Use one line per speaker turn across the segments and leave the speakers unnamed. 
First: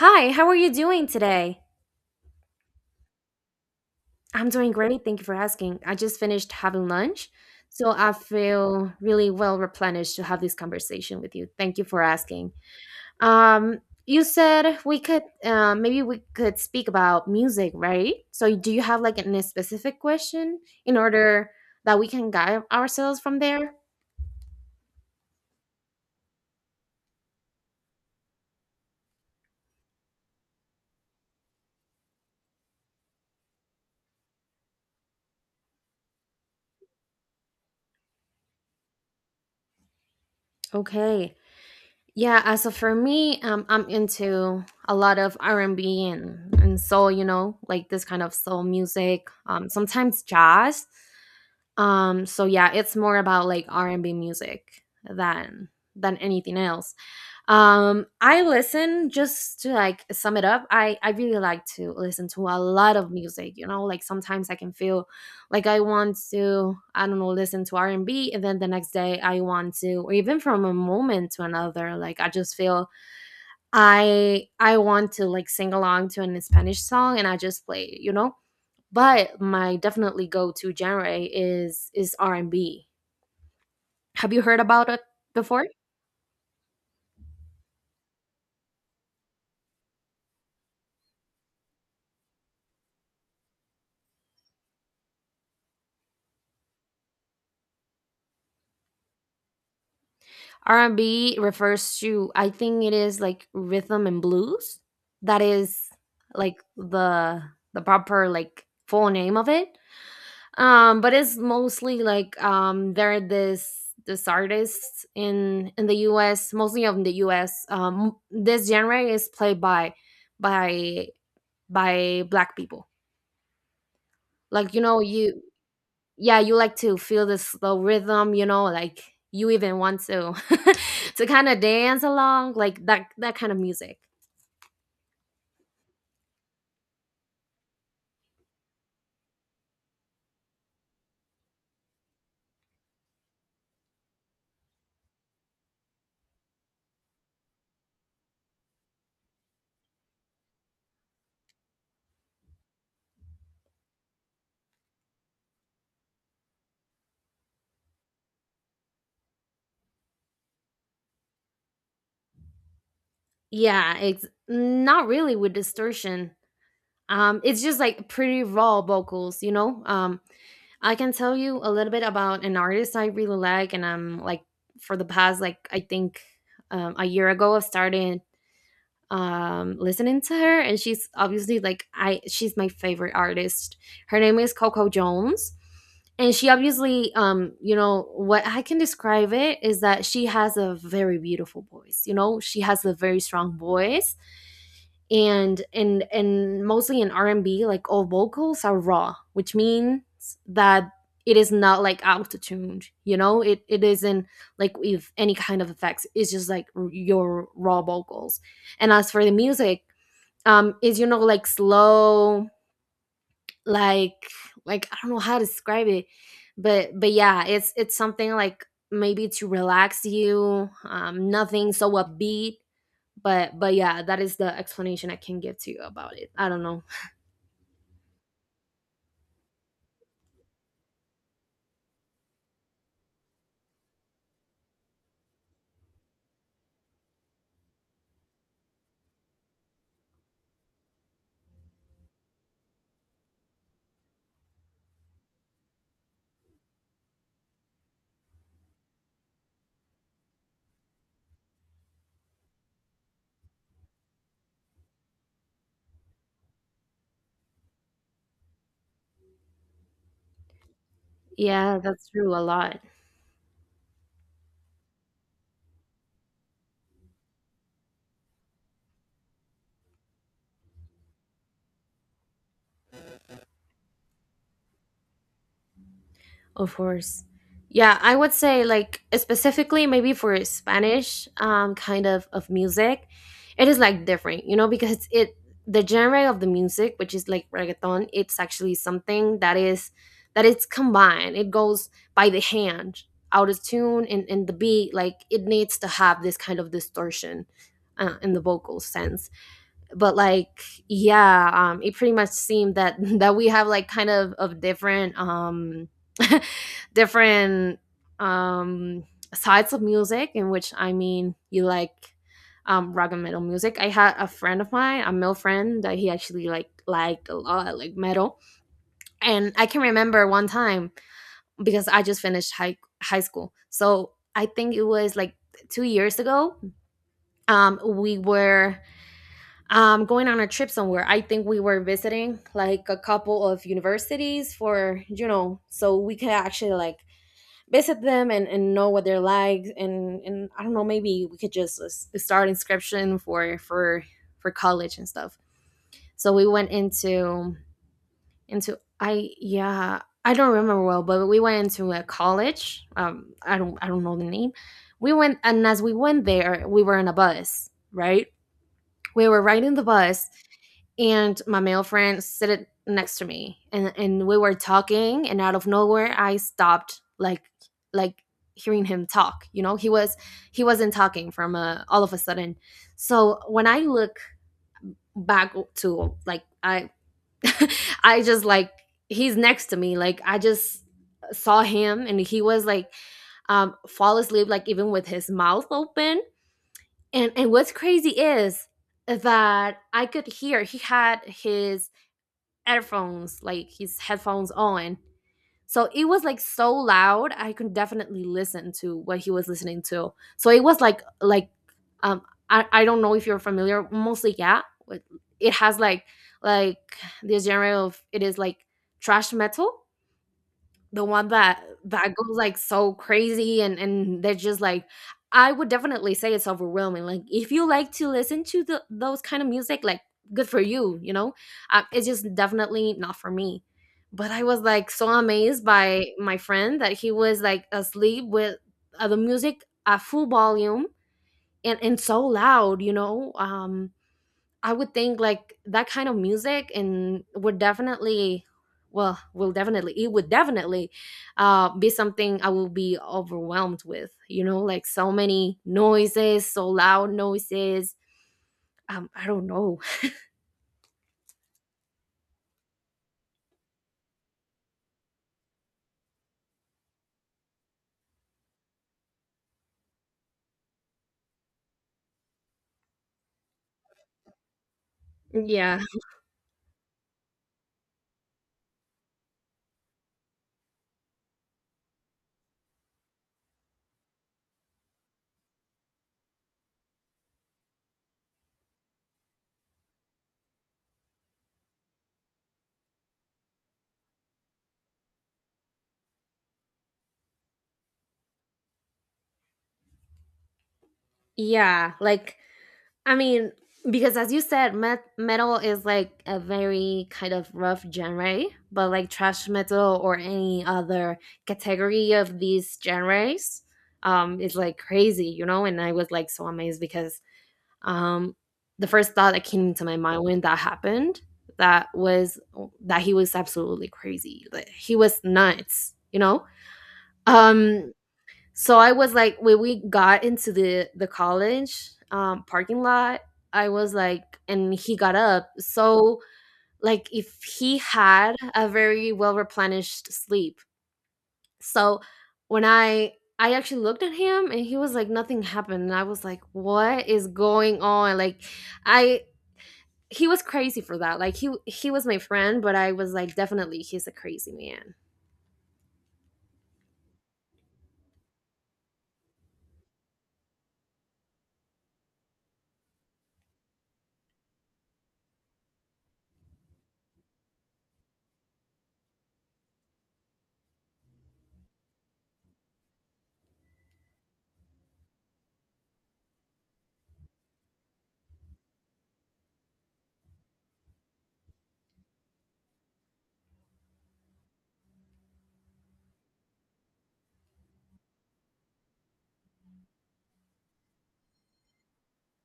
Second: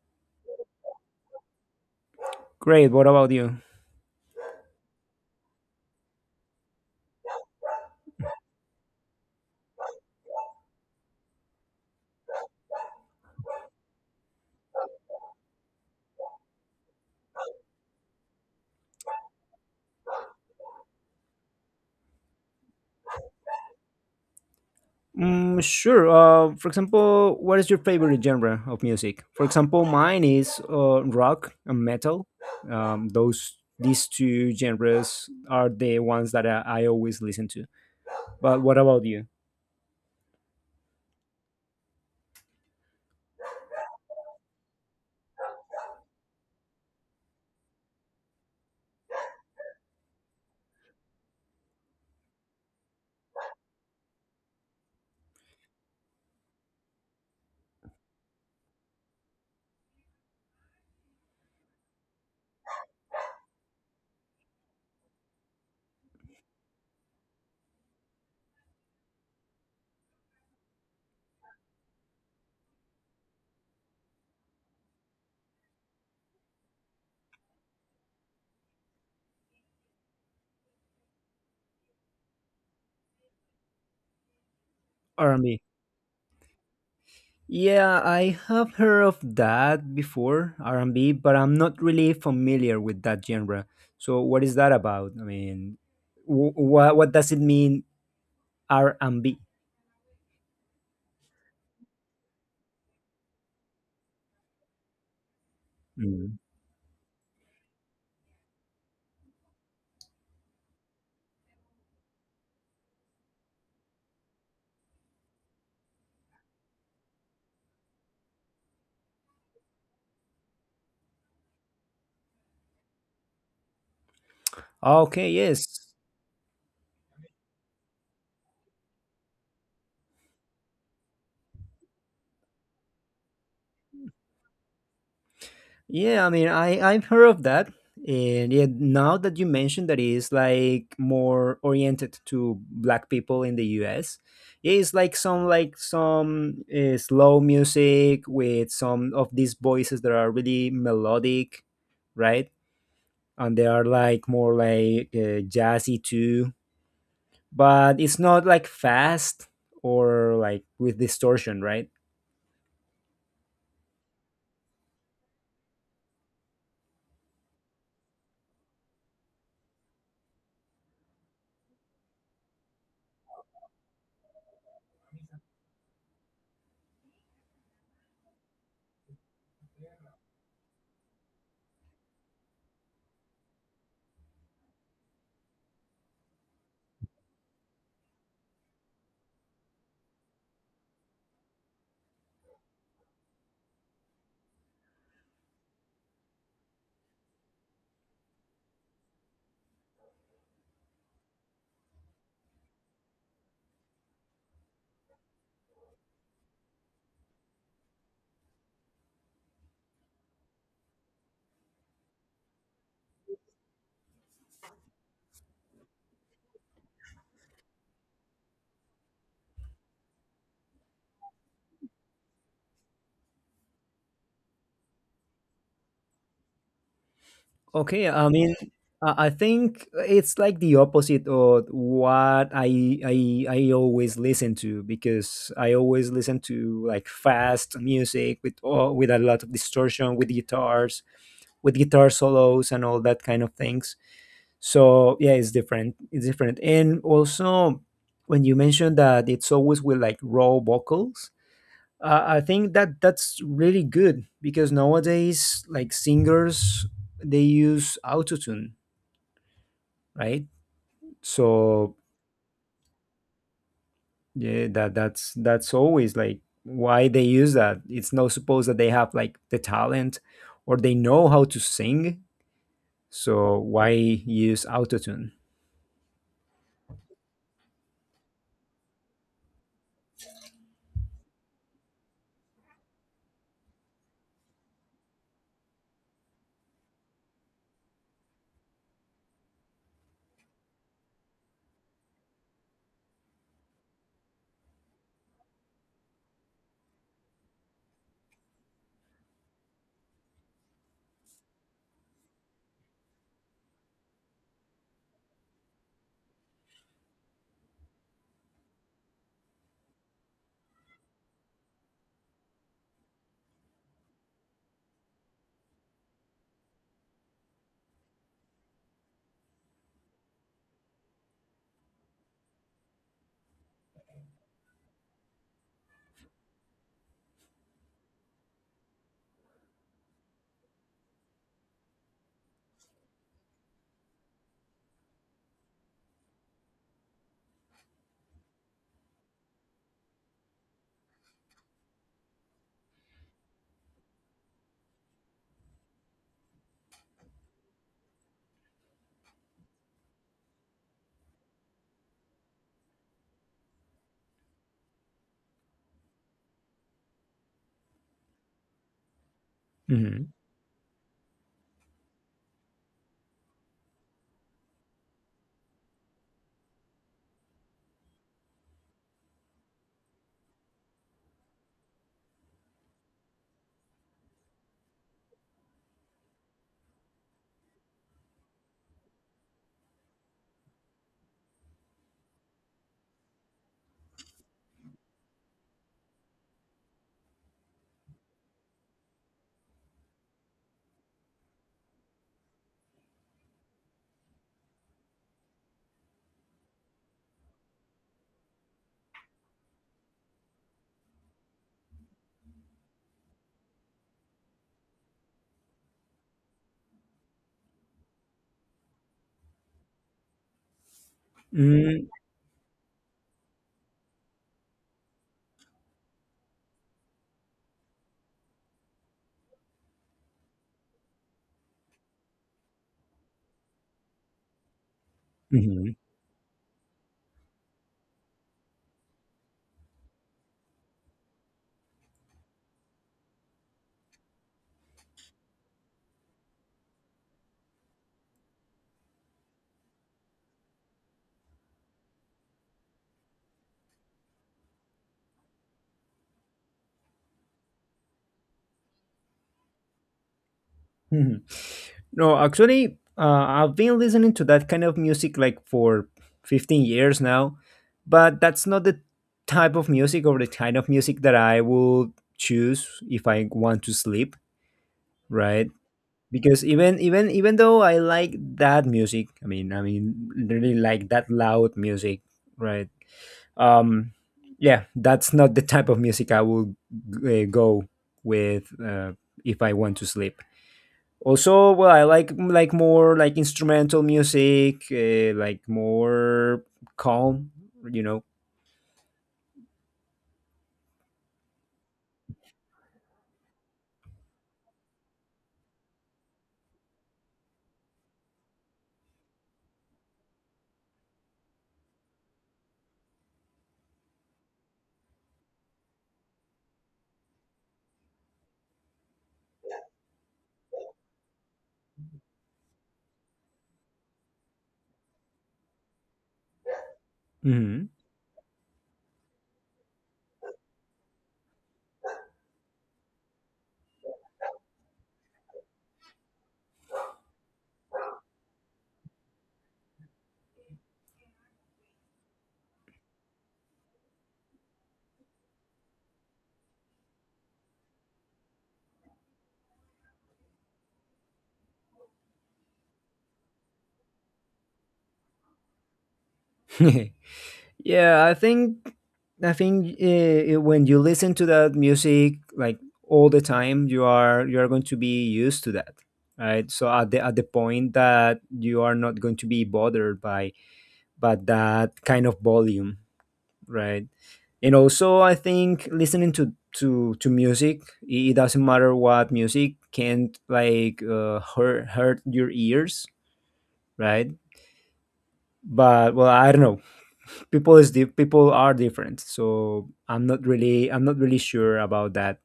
Hi, how are you doing today?
Great. What about you?
I'm doing great. Thank you for asking. I just finished having lunch, so I feel really well replenished to have this conversation with you. Thank you for asking. Um, you said we could maybe we could speak about music, right? So, do you have like a specific question in order that we can guide ourselves from there?
Mm, sure. For example, what is your favorite genre of music? For example, mine is rock and metal. Those These two genres are the ones that I always listen to. But what about you?
Okay. Yeah, as of for me, I'm into a lot of R&B and soul. You know, like this kind of soul music. Sometimes jazz. So yeah, it's more about like R&B music than anything else. I listen just to like sum it up. I really like to listen to a lot of music. You know, like sometimes I can feel like I want to, I don't know, listen to R&B, and then the next day I want to, or even from a moment to another, like I just feel I want to like sing along to an Spanish song and I just play it, you know? But my definitely go-to genre is R&B. Have you heard about it
R and B.
before?
Yeah, I have heard of that before R and B, but I'm not really familiar with that genre. So what is that about? I mean, what does it mean R and B?
R&B refers to, I think it is like rhythm and blues. That is
Mm.
like the proper like full name of it. But it's mostly like there are this artists in the US, mostly of the US. This genre is played by by by black people, like, you know,
Okay.
you
Yes.
yeah, you like to feel this slow rhythm, you know, like you even want to to kind of dance along, like that kind of music.
Yeah, I mean, I've heard of that, and yeah, now that you mentioned that it's like more oriented to black people in the U.S. Yeah, it's like some slow music with some of these voices that are really melodic, right? And they are like more like jazzy too, but it's not like fast or like with distortion, right?
Yeah, it's not really with distortion. It's just like pretty raw vocals, you know. I can tell you a little bit about an artist I really like, and I'm like for the past, like, I think a year ago I started listening to her, and she's obviously like I she's my favorite artist. Her name is Coco Jones, and she obviously, you know, what I can describe it is that she has a very beautiful voice, you know, she has a very strong voice. And mostly in R&B, like all vocals are raw, which means that it is not like auto tuned, you know, it isn't like with any kind of effects, it's just like your raw vocals. And as for the music, is, you know, like slow, like, I don't know how to describe it, but yeah, it's something like maybe to relax you, nothing so upbeat. But yeah, that is the explanation I can give to you about it, I don't know.
Okay, I mean, I think it's like the opposite of what I always listen to because I always listen to like fast music with with a lot of distortion, with guitars, with guitar solos and all that kind of things. So yeah, it's different. It's different, and also when you mentioned that it's always with like raw vocals, I think that that's really good because nowadays, like singers, they use autotune, right?
Yeah,
So
that's true, a lot.
yeah, that's always like why they use that. It's not supposed that they have like the talent or they know how to sing. So why use autotune?
Of course. Yeah, I would say, like, specifically maybe for Spanish kind of music, it is like different, you know, because it the genre of the music, which is like reggaeton, it's actually something that is, that it's combined. It goes by the hand, out of tune, and the beat, like it needs to have this kind of distortion in the vocal sense. But like, yeah, it pretty much seemed that that we have like kind of different different um sides of music, in which, I mean, you like rock and metal music. I had a friend of mine, a male friend, that he actually like liked a lot, like, metal. And I can remember one time, because I just finished high school, so I think it was like 2 years ago. We were going on a trip somewhere. I think we were visiting like a couple of universities for, you know, so we could actually like visit them and know what they're like, and I don't know, maybe we could just start inscription for college and stuff. So we went into I yeah, I don't remember well, but we went into a college. I don't know the name. We went, and as we went there, we were in a bus, right? We were riding the
Mm-hmm.
bus. And my male friend sat next to me, and we were talking, and out of nowhere I stopped, like, like hearing him talk. You know, he wasn't talking from, all of a sudden. So when I look back to, like, I I just, like — he's next to me, like, I just saw him and he was like, fall asleep, like even with his mouth open. And what's crazy is that I could hear he had his earphones, like, his headphones on. So it was like so loud, I could definitely listen to what he was listening to. So it was like um I don't know if you're familiar, mostly yeah. with- It has like, like this genre of it is like trash metal, the one that
Mm-hmm.
that goes, like, so crazy and they're just, like — I would definitely say it's overwhelming, like, if you like to listen to the those kind of music, like, good for you, you know? It's just definitely not for me. But I was, like, so amazed
Mm-hmm.
by my friend that he was, like, asleep with, the music at full volume and so loud, you know? I would think like that kind of music and would definitely well, will definitely it would definitely, be something I will be overwhelmed with, you know, like so many noises, so loud noises. I don't know.
Mhm. No, actually, I've been listening to that kind of music like for 15 years now, but that's not the type of music or the kind of music that I would choose if I want to sleep, right?
Yeah,
Because even though I like that music, I mean, really like that loud music, right? Um, yeah, that's not the type of music I would go with if I want to sleep. Also, well, I like more like instrumental music, like more calm, you know.
yeah, like, I mean, because as you said, metal is like a very kind of rough genre, but like trash metal or any other category of these genres is like crazy, you know? And I was like so amazed because, um, the first thought that came to my mind when that happened, that was that he was absolutely crazy, like he was nuts, you know.
Hmm.
um so I was like, when we got into the college parking lot, I was like — and he got up, so, like, if he had a very well replenished sleep. So when I actually looked at him, and he was like nothing happened, and I was like, what is going on, like, I he was crazy for that. Like he was my friend, but I was like, definitely he's a crazy man.
Yeah, I think when you listen to that music like all the time, you are going to be used to that, right? So at the point that you are not going to be bothered by that kind of volume, right? And also, I think listening to to music, it doesn't matter what music can't like hurt your ears, right? But well, I don't know, people are different, so I'm not really sure about that.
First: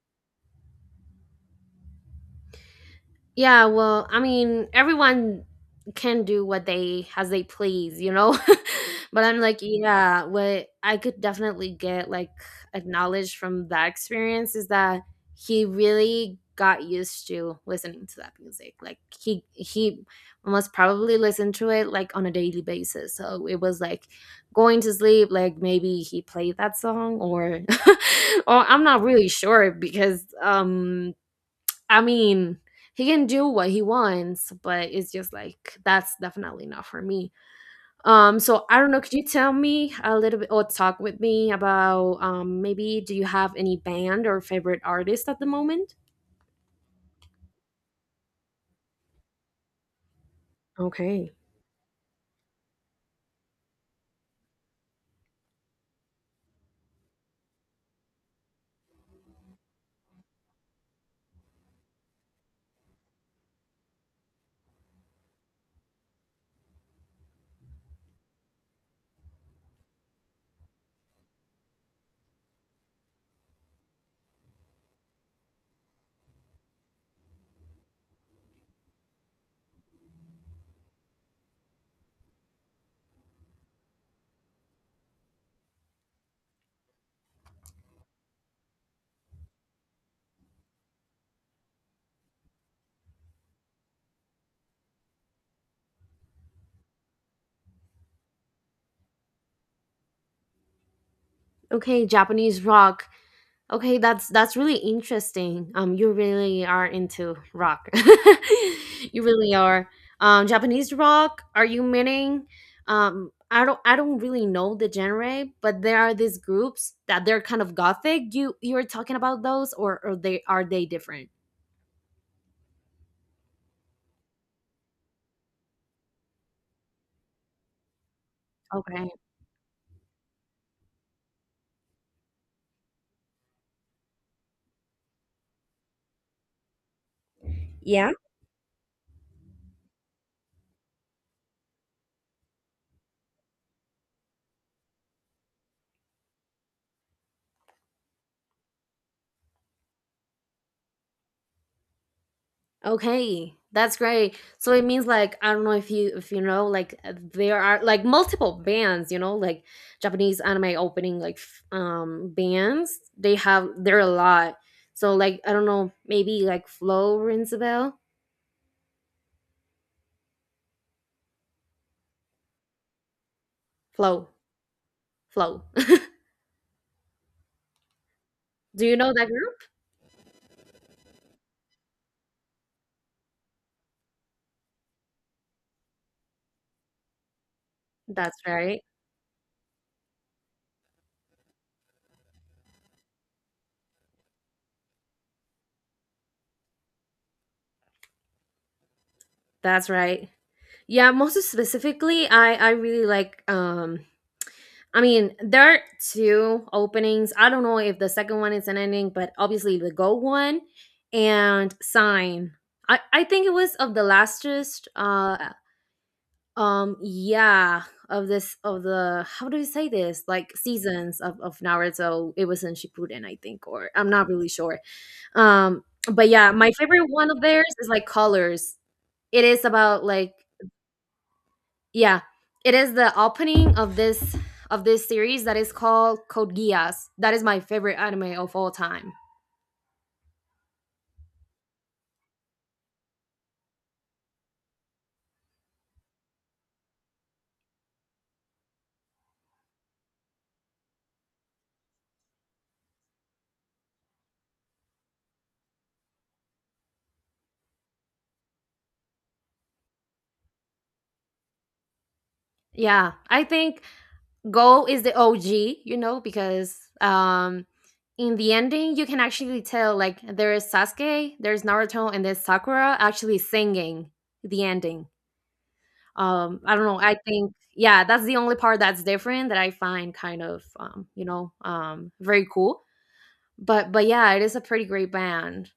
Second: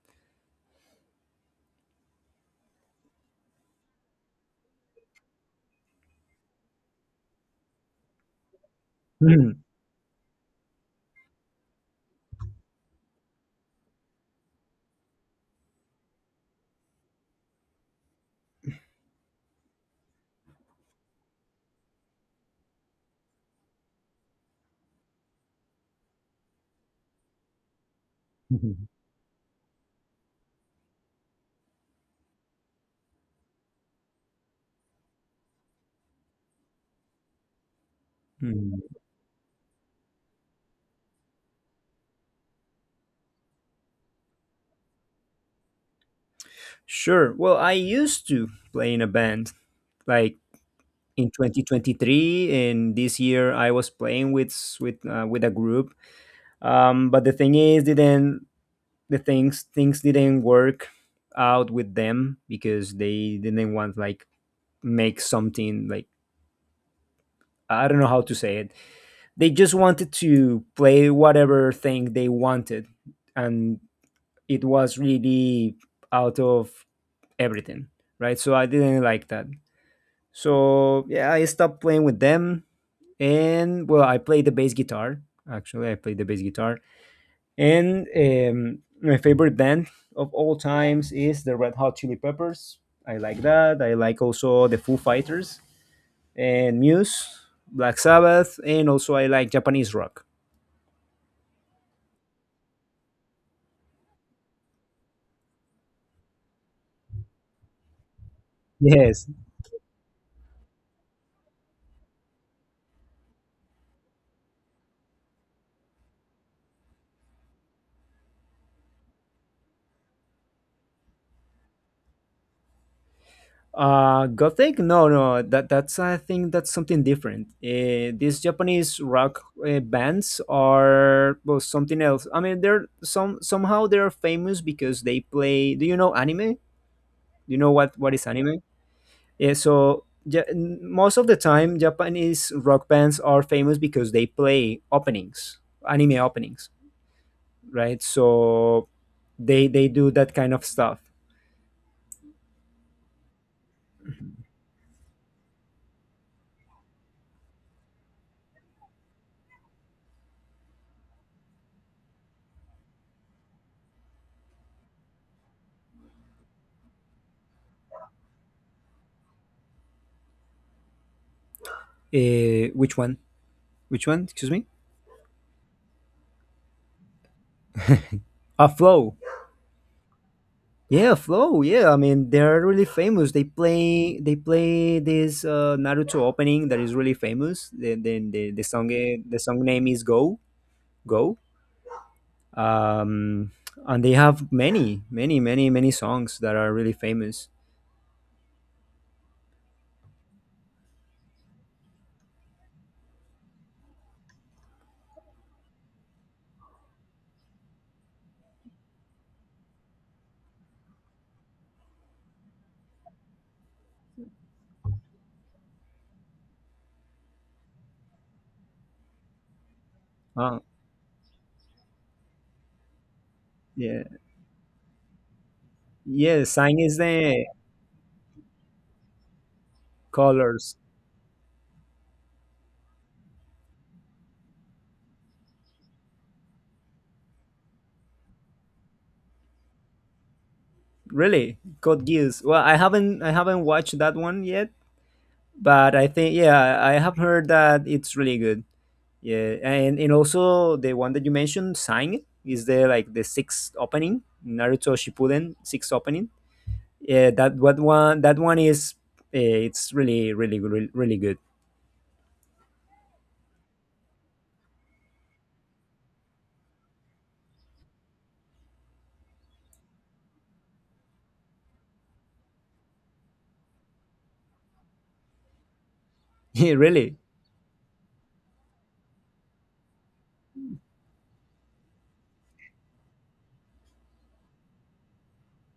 Yeah, well, I mean, everyone can do what they as they please, you know. But I'm like,
Mhm.
yeah, what I could definitely get, like, acknowledged from that experience is that he really got used to listening to that music. Like he most probably listened to it like on a daily basis. So it was like going to sleep, like maybe he played that song or or I'm not really sure because, I mean, he can do what he wants, but it's just like that's definitely not for me. So I don't know. Could you tell me a little bit or talk with me about, maybe do you have any band or favorite artist at the moment?
Sure. Well, I used to play in a band like in
Okay.
2023, and this year I was playing with with a group. But the thing is, didn't the things didn't work out with them because they didn't want like make something like I don't know how to say it. They just wanted to play whatever thing they wanted and it was really out of everything, right? So I didn't like that. So yeah, I stopped playing with them and well, I played the bass guitar. Actually, I played the bass guitar. And My favorite band of all times is the Red Hot Chili Peppers. I like that. I like also the Foo Fighters and Muse, Black Sabbath, and also I like Japanese rock.
Okay, Japanese rock. Okay, that's really interesting. You really are into rock. You
Yes.
really are. Japanese rock. Are you meaning? I don't really know the genre, but there are these groups that they're kind of gothic. You're talking about those, or they are they different?
Gothic? No, no. That that's I think that's something different. These Japanese
Okay.
rock bands are well, something else. I mean, they're some somehow they're famous because they play. Do you know anime? Do you know
Yeah,
what is anime? Yeah, most of the time, Japanese rock bands are famous because they play openings, anime openings, right? So they do that kind of stuff.
okay, that's great. So it means like, I don't know if you know, like, there are like multiple bands, you know, like Japanese anime opening like bands. They have, there are a lot. So, like, I don't know, maybe like Flow rings a bell.
Which one? Which one?
Flow,
Excuse me.
Flow.
A
Do you know
flow.
that group?
Yeah, flow. Yeah, I mean they're really famous. They play this Naruto opening that is really famous. The the,
That's
the, the
right.
song the song name is Go Go. Um, and they have many many many many songs that are really famous.
That's right. Yeah, most specifically, I really like, I mean, there are two openings. I don't know if the second one is an ending, but obviously the Go one and Sign. I think it was of the lastest, yeah, of this, of the — how do you say this, like,
Oh,
seasons of Naruto. It was in Shippuden, I think, or
yeah.
I'm not really sure. um but
Yeah,
yeah, my
sign is
favorite one of
the
theirs is, like, Colors. It is about, like,
colors.
yeah, it is the opening of this series that is called Code Geass. That is my favorite anime of all time.
Really? Code Geass. Well, I haven't watched that one yet, but I think yeah, I have heard that it's really good. Yeah, and also the one that you mentioned, Sign, is the like the sixth opening, Naruto Shippuden sixth opening. Yeah, that what one that one is it's really really really, really good.
Yeah, I think Go is the OG, you know, because in the ending you can actually tell, like, there is Sasuke, there's Naruto, and there's Sakura actually singing the ending.
Yeah,
I don't know, I
really.
think, yeah, that's the only part that's different that I find kind of, you know, very cool. But yeah, it is a pretty great band.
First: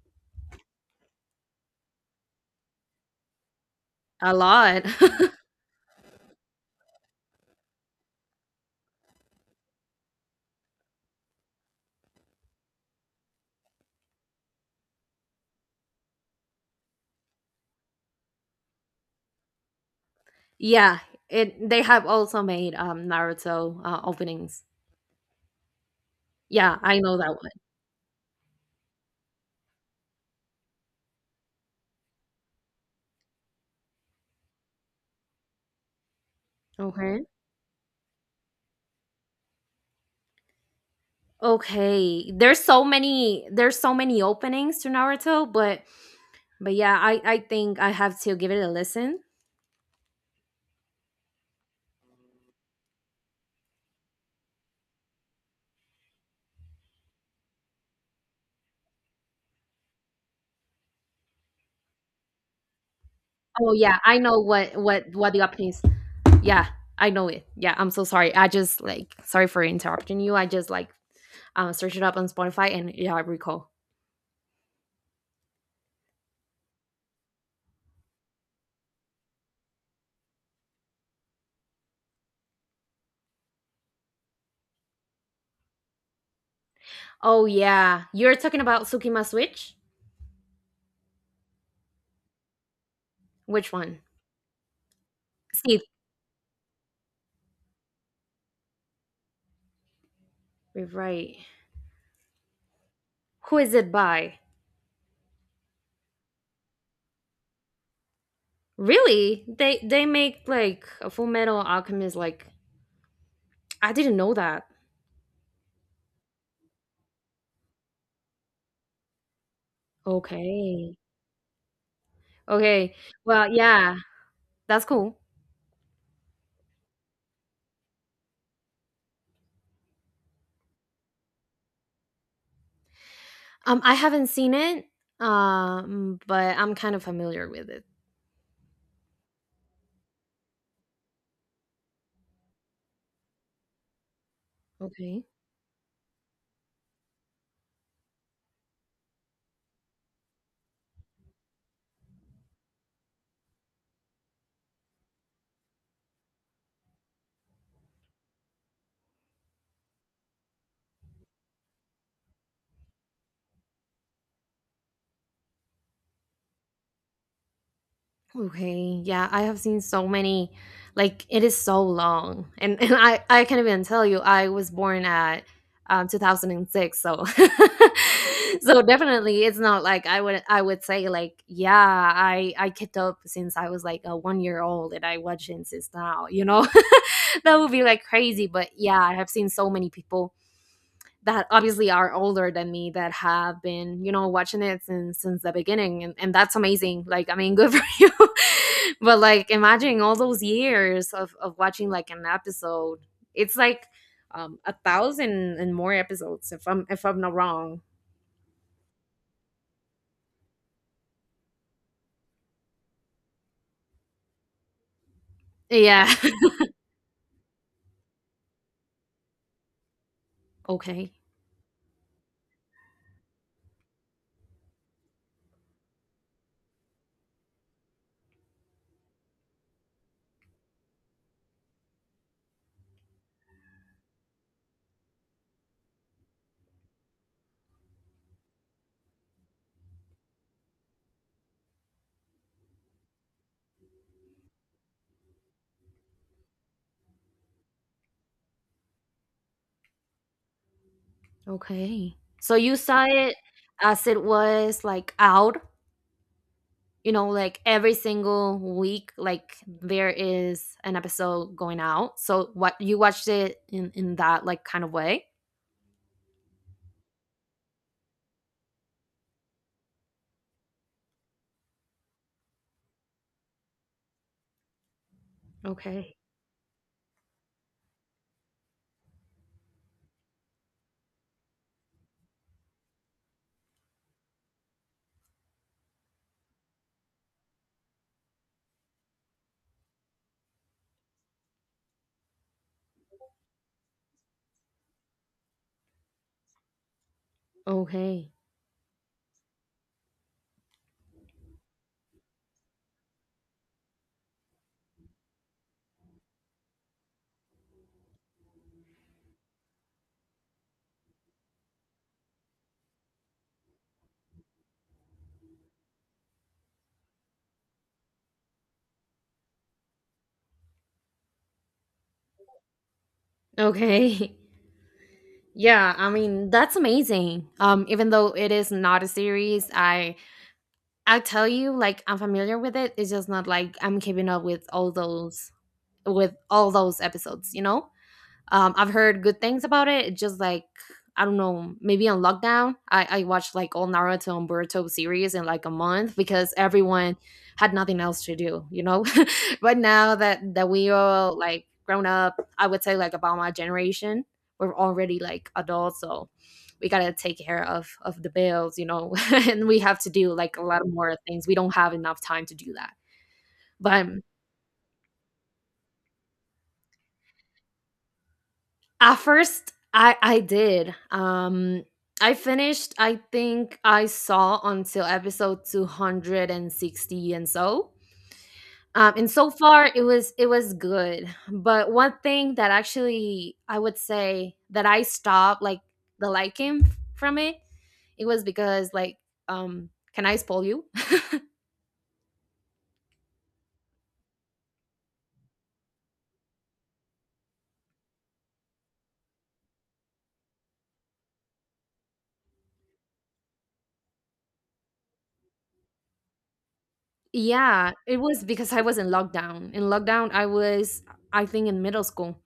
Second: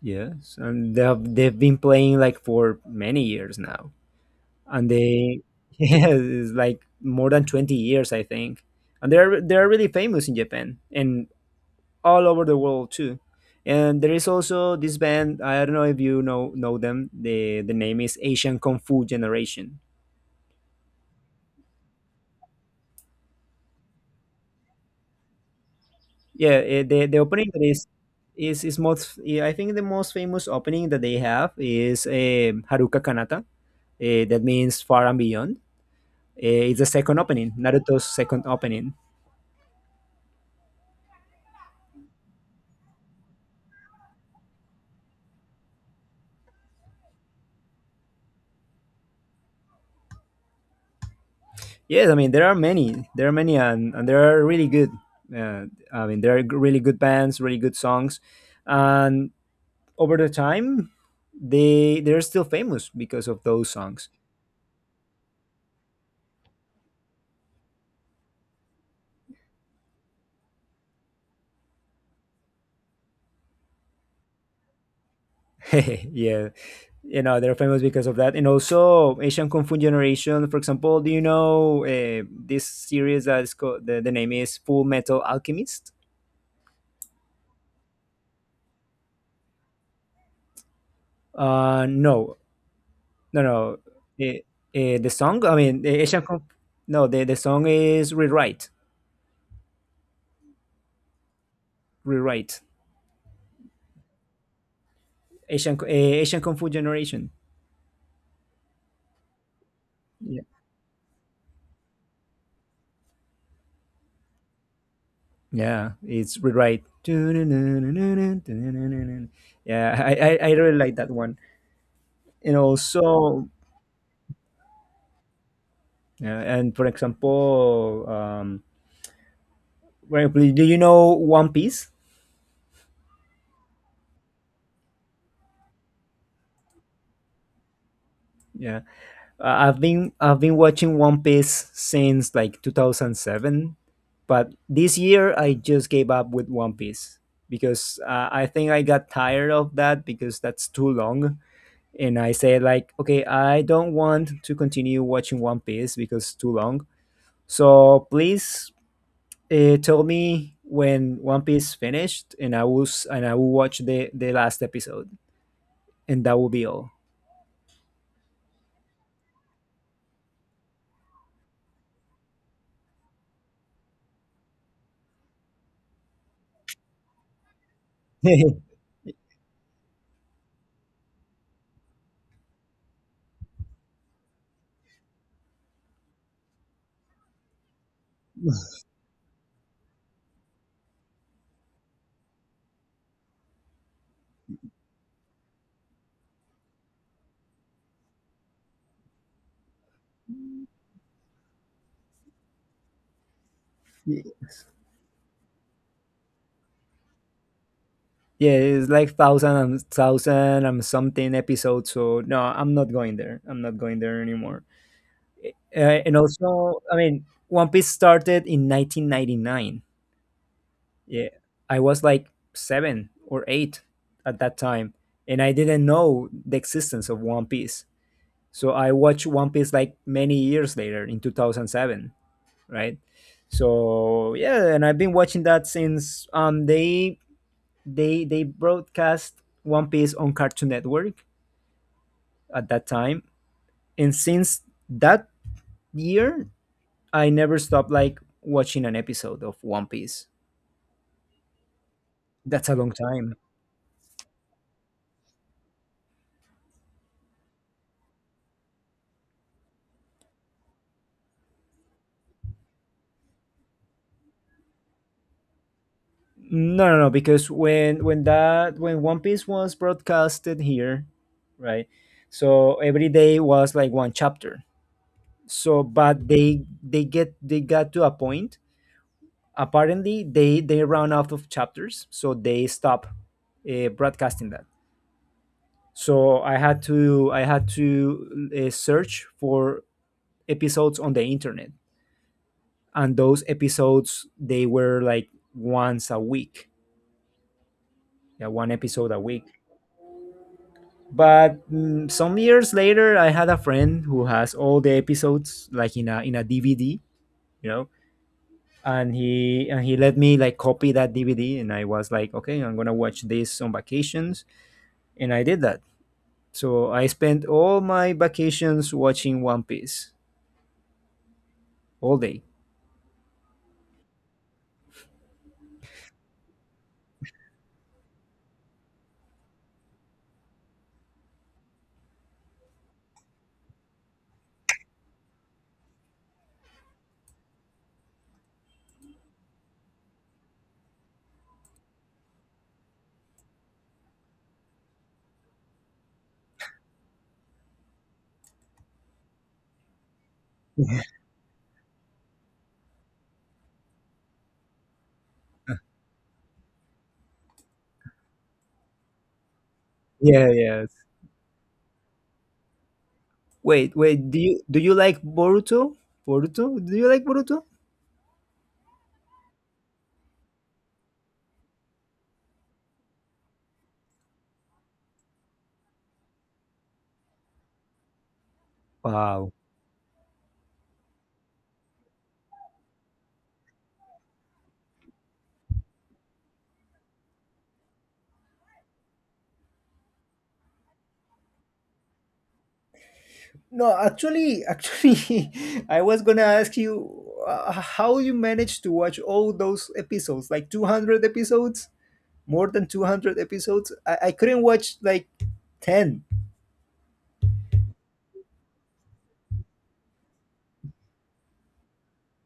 Yes, and they have, they've been playing like for many years now.
A lot.
And they yeah, it's like more than 20 years I think, and they're really famous in Japan and all over the world too. And there is also this band, I don't know if you know them, the name is Asian Kung Fu Generation.
Yeah, it they have also made Naruto openings.
Yeah,
Yeah,
eh,
I
the,
know
the
that
opening that is most yeah, I think the most famous opening that they have is Haruka Kanata. That means far and beyond. It's the
one.
second
Okay.
opening, Naruto's second opening.
Okay. There's so many, there's so many openings to Naruto, but yeah, I think I have to give it a listen.
Yes, I mean there are many, and there are really good. Uh, I mean there are really good bands, really good songs, and over the time, they they're still famous because of those
Oh yeah,
songs.
I know what what the opening is. Yeah, I know it. Yeah, I'm so sorry. I just like sorry for interrupting you. I just like searched it up on Spotify, and yeah, I recall.
Yeah, you know they're famous because of that, and also Asian Kung Fu Generation, for example. Do you know this series that is called the name is Full Metal Alchemist?
Oh yeah, you're talking about Tsukima Switch?
No, no,
Which
no.
one?
The, the song, I
See.
mean, the Asian Kung, no, the song is Rewrite.
Right.
Rewrite.
Who is it by?
Asian Asian Kung Fu Generation.
Really? They
Yeah,
make like a Full Metal Alchemist, like I didn't know that.
yeah, it's Rewrite. Yeah, I really
Okay.
like that one. And
Okay.
also,
Well, yeah. That's cool.
and for example, do you know One Piece?
I haven't seen it, but I'm kind of familiar with it.
Yeah, uh, I've been watching One Piece since like 2007, but this
Okay.
year I just gave up with One Piece because I think I got tired of that because that's too long. And I said like, okay, I don't want to continue watching One Piece because it's too long. So please tell me when One Piece finished, and I will watch the last episode, and that will be all.
Okay, yeah, I have seen so many. Like it is so long, and I can't even tell you. I was born at 2006, so so definitely it's not like I would, I would say like yeah, I kept up since I was like a 1 year old and I watching since now. You know, that would be like crazy. But yeah, I have seen so many people that obviously are older than me, that have been, you know, watching it since, the beginning, and, that's amazing, like I mean, good for you. But like imagine all those years of watching like an episode. It's like a thousand and more episodes if I'm, if I'm not wrong.
Yeah, it's like thousand and thousand and something episodes. So no, I'm not going there. I'm not going there anymore.
Yeah.
And also, I mean, One Piece started in 1999.
Okay.
Yeah, I was like seven or eight at that time, and I didn't know the existence of One Piece. So I watched One Piece like many years later in 2007, right? So yeah, and I've been watching that since they they broadcast One Piece on Cartoon Network at that time, and since that year, I never stopped like watching an episode of One Piece.
Okay, so
That's a
you
long
saw
time.
it as it was like out, you know, like every single week, like there is an episode going out. So what, you watched it in that like kind of way.
No, no, no, because when One Piece was broadcasted here, right? So every day was like one chapter. So
Okay.
but they got to a point. Apparently they ran out of chapters, so they stop broadcasting that. So I had to search for episodes on the internet, and those episodes they were like once a week,
Okay.
yeah, one episode a week. But mm, some years later, I had a friend who has all the episodes like in a DVD, you know, and he let me like copy that DVD, and I was like, okay, I'm gonna watch this on vacations, and I did that. So I spent all my vacations watching One Piece all day.
Okay. Yeah, I mean, that's amazing. Even though it is not a series, I tell you, like I'm familiar with it. It's just not like I'm keeping up with all those, with all those episodes, you know? I've heard good things about it. It's just like I don't know, maybe on lockdown, I watched like all Naruto and Boruto series in like a month, because everyone had nothing else to do, you know. But now that we all like grown up, I would say like about my generation, we're already like adults, so we gotta take care of the bills, you know, and we have to do
Yeah,
like a lot
yeah.
of more things. We don't have enough time to do that.
Wait,
But
wait. Do you like Boruto? Boruto? Do you like Boruto?
at first, I did. I finished. I think I saw until episode 260, and so. And so
Wow.
far, it was, it was good. But one thing that actually I would say that I stopped like the liking from it, it was because like can I spoil you?
No, actually, actually, I was gonna ask you how you managed to watch all those episodes, like 200 episodes, more than 200 episodes. I couldn't watch like 10.
Yeah, it was because I was in lockdown. In lockdown, I was I think in middle school.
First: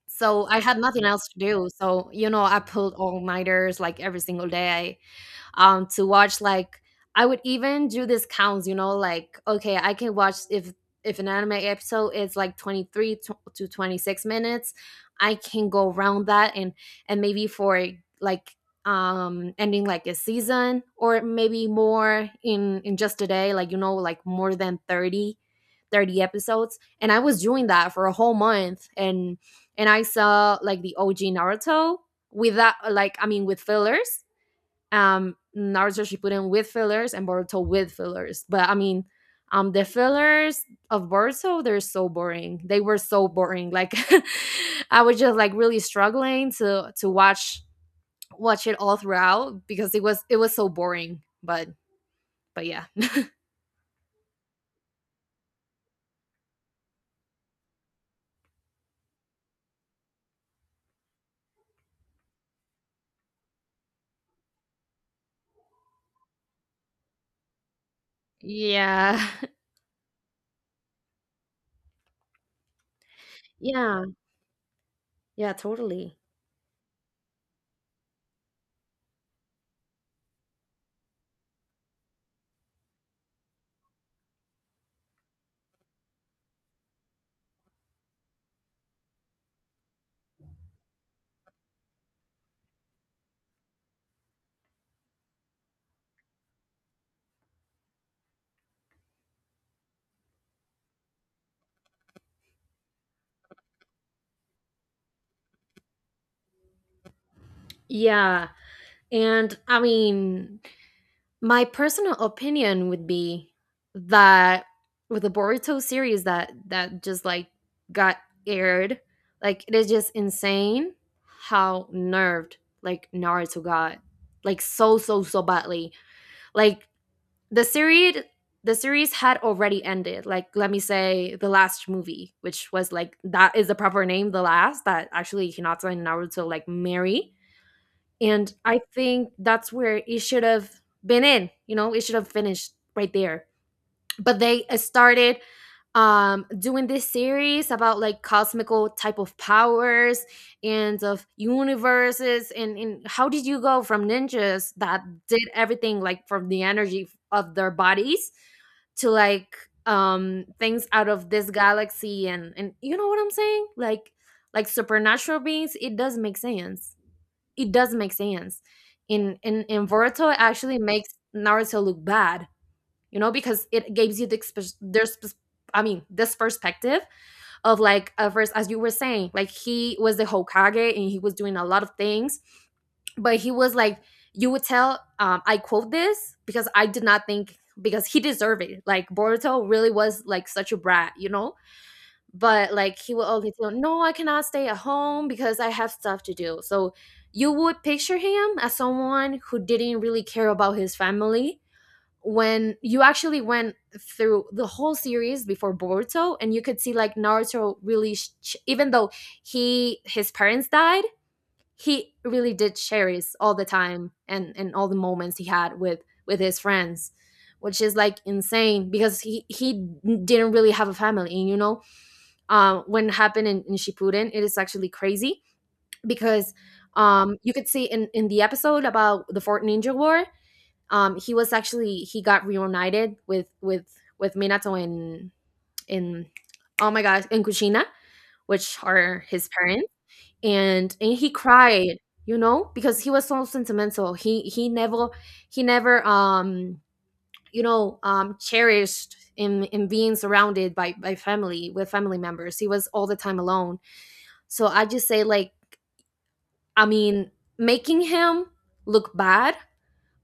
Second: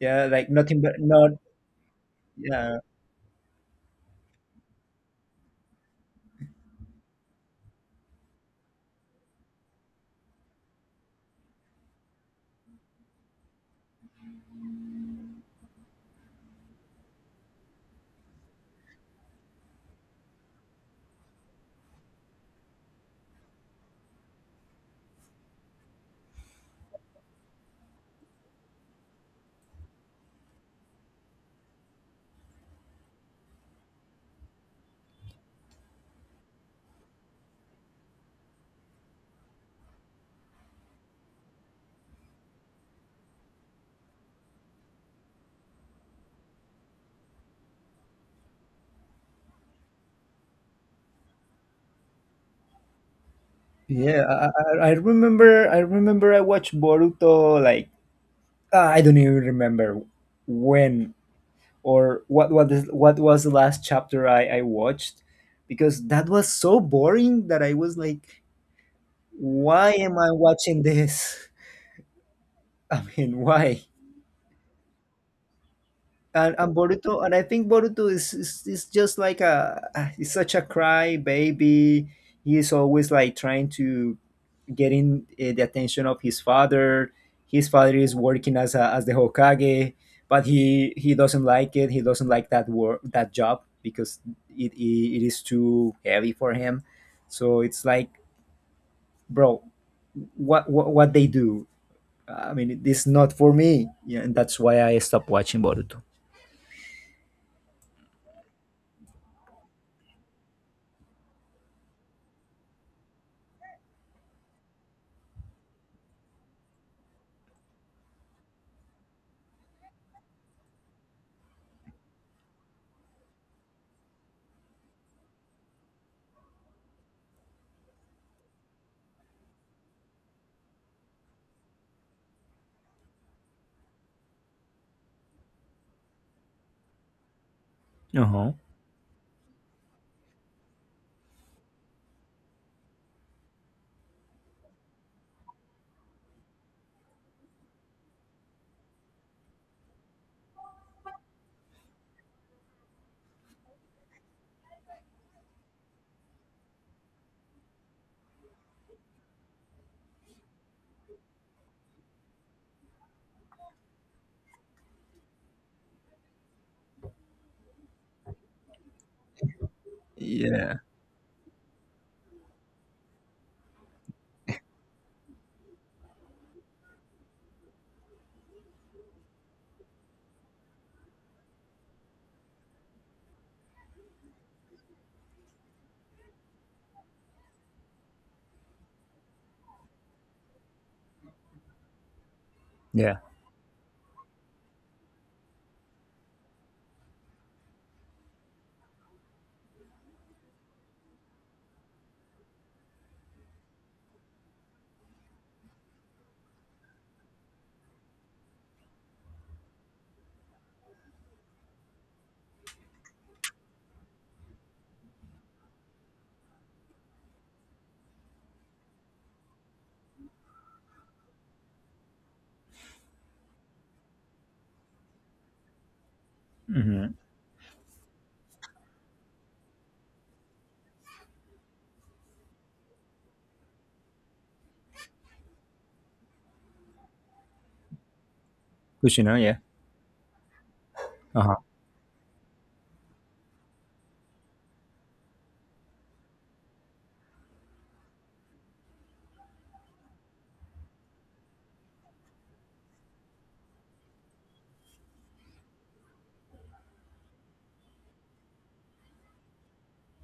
Yeah,
So
like
I had
nothing but
nothing else
not.
to do. So, you know, I
Yeah,
pulled all nighters like every single day to watch like I would even do these counts, you know, like okay, I can watch if an anime episode is like 23 to 26 minutes, I can go around that, and maybe for like ending like a season or maybe more in just a day, like you know, like more than 30 episodes, and I was doing that for a whole month, and I saw like the OG Naruto with that, like I mean with fillers, Naruto Shippuden with fillers, and Boruto with fillers. But I mean, the fillers of Boruto, they're so boring. They were so boring. Like I was just like really struggling to watch it all throughout, because it was, it was so boring. But yeah.
yeah. I remember. I remember. I watched Boruto. Like I don't even remember when or what. What is what was the last chapter I watched? Because that was so boring that I was like,
Yeah.
why am I watching this? I mean, why?
Yeah. Yeah, totally.
And Boruto, and I think Boruto is just like he's such a cry baby. He is always like trying to get in the attention of his father. His father is working as as the Hokage, but he doesn't like it. He doesn't like that work that job because it is too heavy for him. So it's like, bro, what they do? I mean, it's not for me. Yeah, and that's why I stopped watching Boruto.
Yeah. And I mean, my personal opinion would be that with the Boruto series that just like got aired, like it is just insane how nerfed like Naruto got, like so, so so badly. Like the series, had already ended. Like let me say the last movie, which was like that is the proper name, the last, that actually Hinata and Naruto like marry.
Uh huh.
And I think that's where it should have been in, you know, it should have finished right there. But they started doing this series about like cosmical type of powers and of universes, and how did you go from ninjas that did everything like from the energy of their bodies to like things out of this galaxy, and you know what I'm saying like supernatural beings. It does make sense, it does make sense. In in Boruto, it
Yeah,
actually makes Naruto look bad, you know, because it gives you the there's I mean this perspective of like first, as you were saying, like he was the Hokage and he was doing a lot of things, but he was like you would tell, I quote this because I did not think because he deserved it, like Boruto really was like such a brat, you know, but like he
yeah.
will always tell, no, I cannot stay at home because I have stuff to do. So you would picture him as someone who didn't really care about his family, when you actually went through the whole series before Boruto, and you could see like Naruto really even though he, his parents died, he really did cherish all the time, and all the moments he had with his friends, which is like insane because he didn't really have a family, you know. When happened in, Shippuden, it is actually crazy because you could see in, the episode about the Fort Ninja War, he was actually, he got reunited with, with Minato in in oh my gosh, in Kushina, which are
Kushina.
his
Yeah.
parents, and he
Uh huh.
cried, you know, because he was so sentimental. He, he never you know, cherished in, being surrounded by, family, with family members. He was all the time alone. So I just say like I mean making him look bad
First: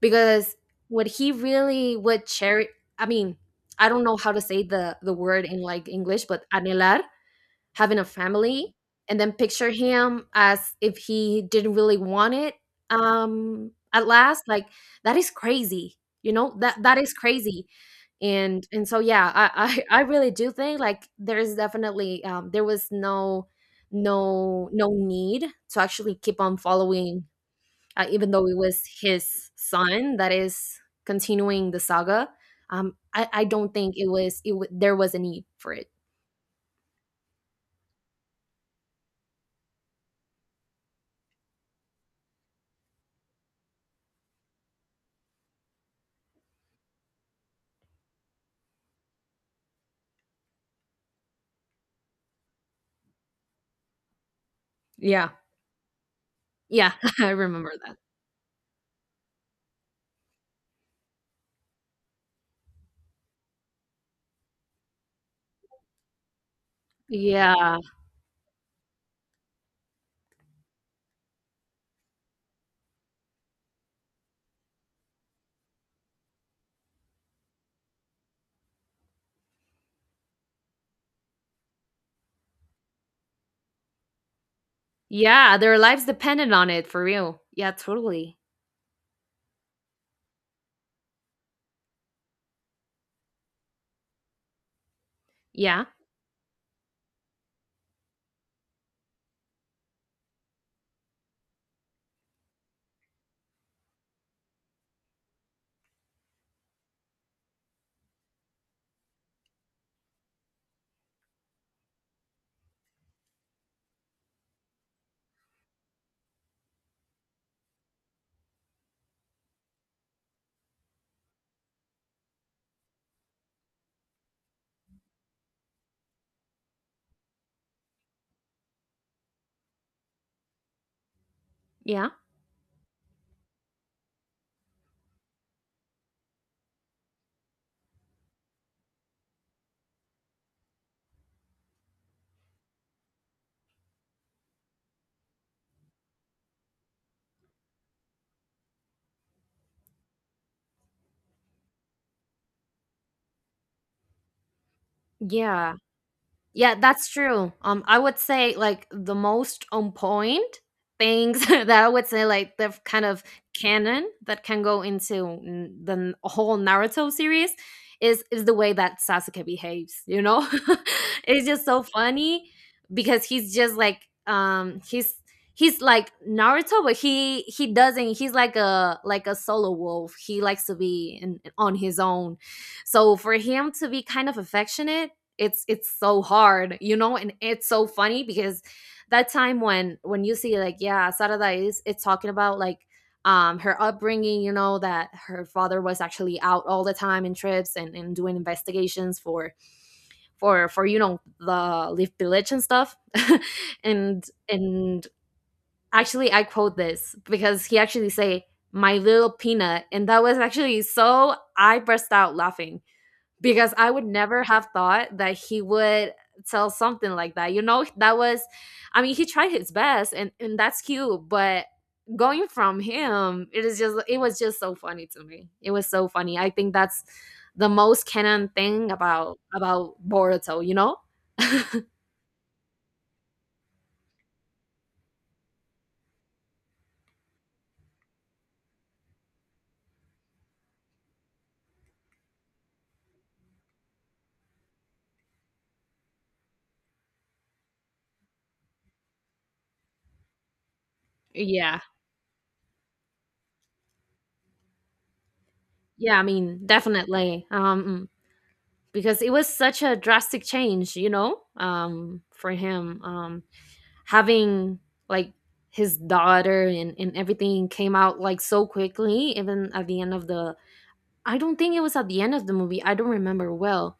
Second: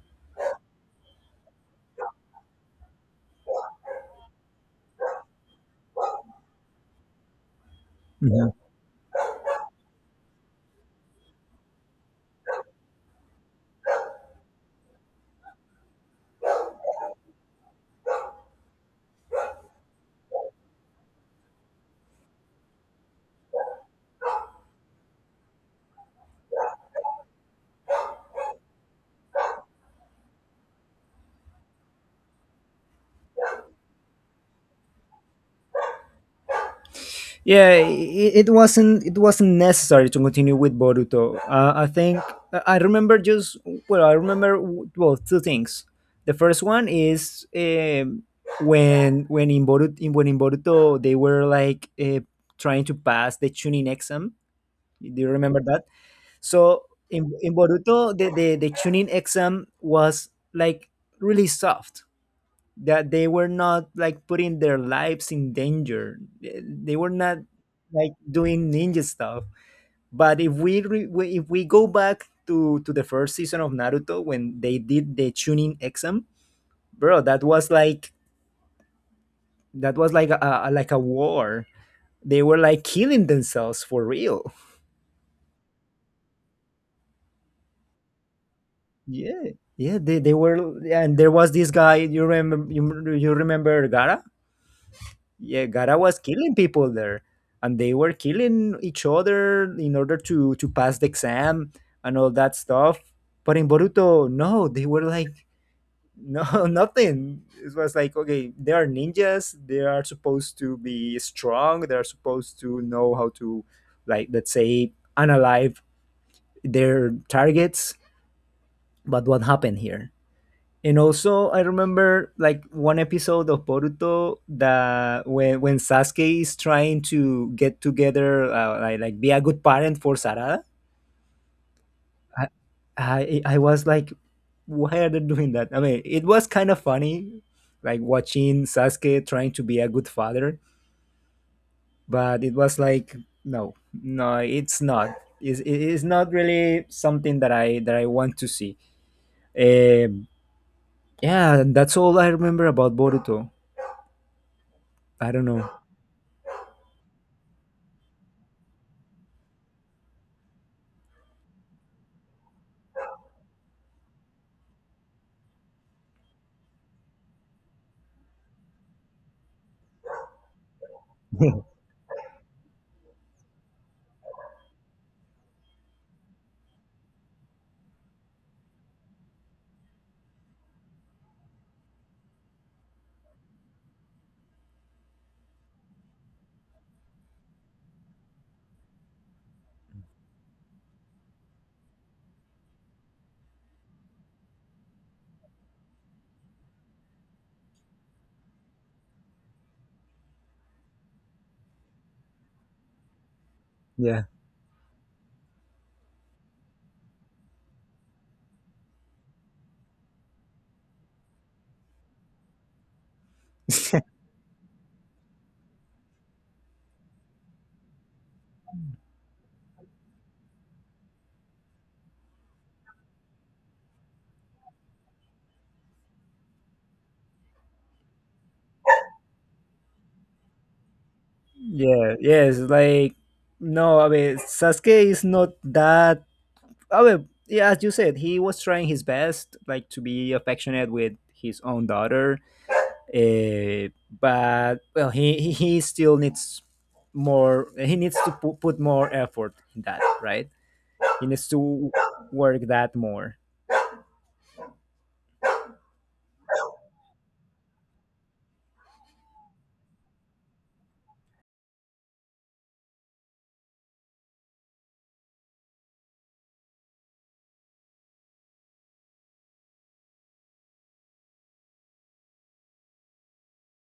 because what he really would cherish, I mean, I don't know how to say the word in like English, but anhelar, having a
Hmm.
family, and then picture him as if he didn't really want it, at last, like, that is crazy, you know, that is crazy. And so yeah, I really do think like there is definitely, there was no, no need to actually keep on following, even though it was his son that is continuing the saga. I don't think it was, there was a need for it.
Yeah. It, it wasn't necessary to continue with Boruto. I think I remember just well, I remember well two things. The first one is when in Boruto in, when in Boruto they were like trying to pass the Chunin exam. Do you
Yeah.
remember that? So
Yeah. I
in
remember.
Boruto, the tuning exam was like really soft. That they were not like putting their lives in danger. They were not
Yeah.
like doing ninja stuff. But if we if we go back to the first season of Naruto when they did the tuning exam, bro, that was like a like a war. They were like killing themselves for real.
Yeah, their lives depended on it for real. Yeah, totally.
Yeah, yeah, they were, and there was this guy. You remember? You remember Gara? Yeah,
Yeah.
Gara was killing people there, and they were killing each other in order to pass the exam and all that stuff. But in Boruto, no, they were like no nothing. It was like okay, they are ninjas. They are supposed to be strong. They are supposed to know how to, like, let's say, analyze their targets. But what happened here? And also, I remember like one episode of Boruto that when Sasuke is trying to get together, like be a good parent for Sarada.
Yeah.
I, I was like, why are they doing that? I mean, it was kind of funny, like watching Sasuke trying to be a good father, but it was like, no, no, it's not. It is not really something that I want to see. Um, yeah, that's all I remember about Boruto. I don't know.
Yeah. Yeah, that's true. I would say like the most on point things that I would say like the kind of canon that can go into the whole Naruto series is, the way that Sasuke behaves. You know, it's just so funny because he's just like um he's he's like Naruto, but he doesn't. He's like a, solo wolf. He likes to be in, on his own. So for him to be kind of affectionate, it's, so hard, you know. And it's so funny because that time when, you see like, yeah, Sarada is, it's talking about like her upbringing, you know, that her father was actually out all the time in trips, and doing investigations for, for you know, the leaf village and stuff.
Yeah.
And actually I quote this because he actually say, my little peanut, and that was actually, so I burst out laughing because I would never have thought that he would tell something like that. You know, that was, I mean, he tried his best, and that's cute. But going from him, it is just, it was just so funny to me. It was so funny. I think that's the most canon thing about, Boruto. You know?
Yeah, yes, like no, I mean Sasuke is not that I mean, yeah, as you said, he was trying his best like to be affectionate with his own daughter. Uh, but well, he still needs more he needs to put more effort in that, right? He needs
Yeah,
to work that more.
yeah. I mean, definitely. Because it was such a drastic change. You know, for him. Having like his daughter, and everything came out like so quickly, even at the end of the, I don't think it was at the end of the movie. I don't remember well,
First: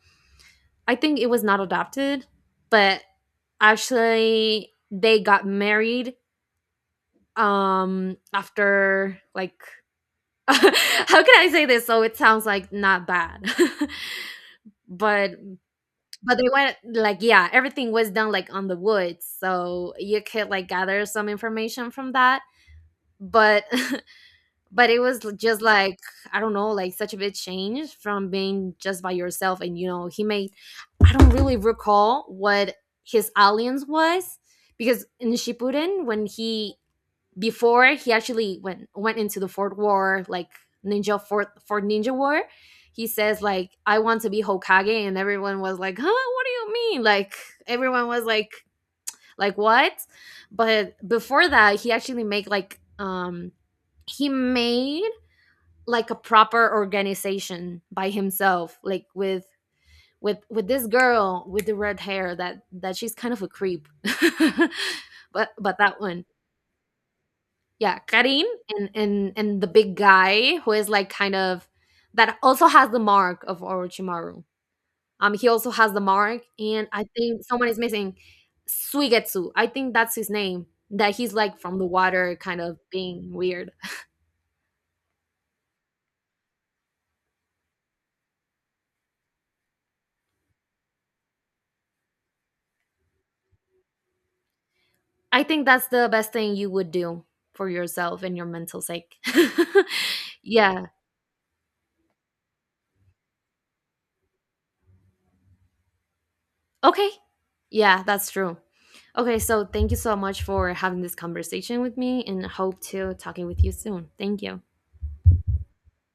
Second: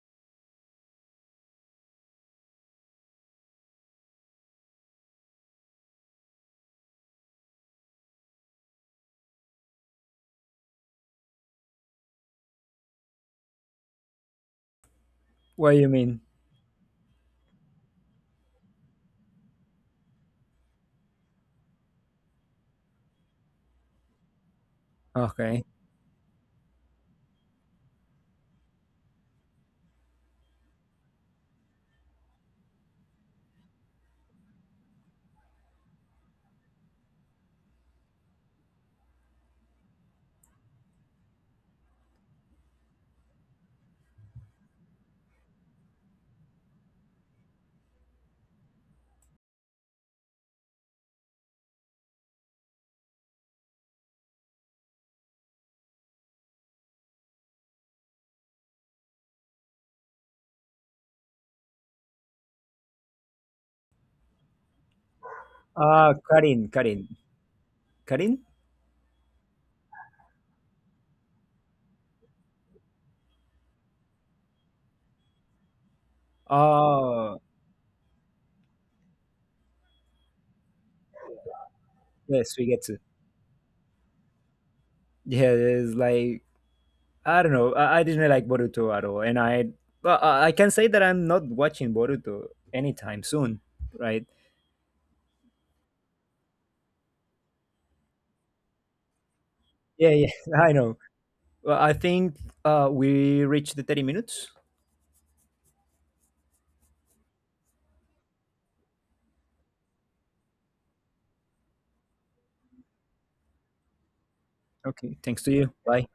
I think it was not adopted, but actually they got married after like how can I say this so it sounds like not bad, but
What do you mean?
they went like, yeah, everything was done like on the woods, so you could like gather some information from that, but but it was just
Okay.
like I don't know, like such a big change from being just by yourself. And you know, he made, I don't really recall what his alliance was, because in Shippuden when he, before he actually went into the fort war, like ninja, fort ninja war, he says like I want to be Hokage, and everyone was like, huh, what do you mean? Like everyone was like, what? But before that, he actually made like he made like a proper organization by himself, like with, with this girl with the red hair, that she's kind of a creep. But that
Ah,
one,
Karin, Karin.
yeah,
Karin?
Karin. And and the big guy who is like kind of, that also has the mark of Orochimaru, he also has the mark, and I
Oh,
think someone is missing. Suigetsu, I think that's his name, that he's like from the water,
yes,
kind
we
of
get to.
being weird.
Yeah, it's like I don't know. I didn't like Boruto at all, and I well, I can say that I'm not watching Boruto anytime soon, right?
I think that's the best thing you would do for yourself and your mental sake.
Yeah, yeah, I
Yeah.
know. Well, I think we reached the 30 minutes.
Okay. Yeah, that's true. Okay, so thank you so much for having this conversation with me, and hope to talking with you soon. Thank you.
Okay, thanks to you. Bye.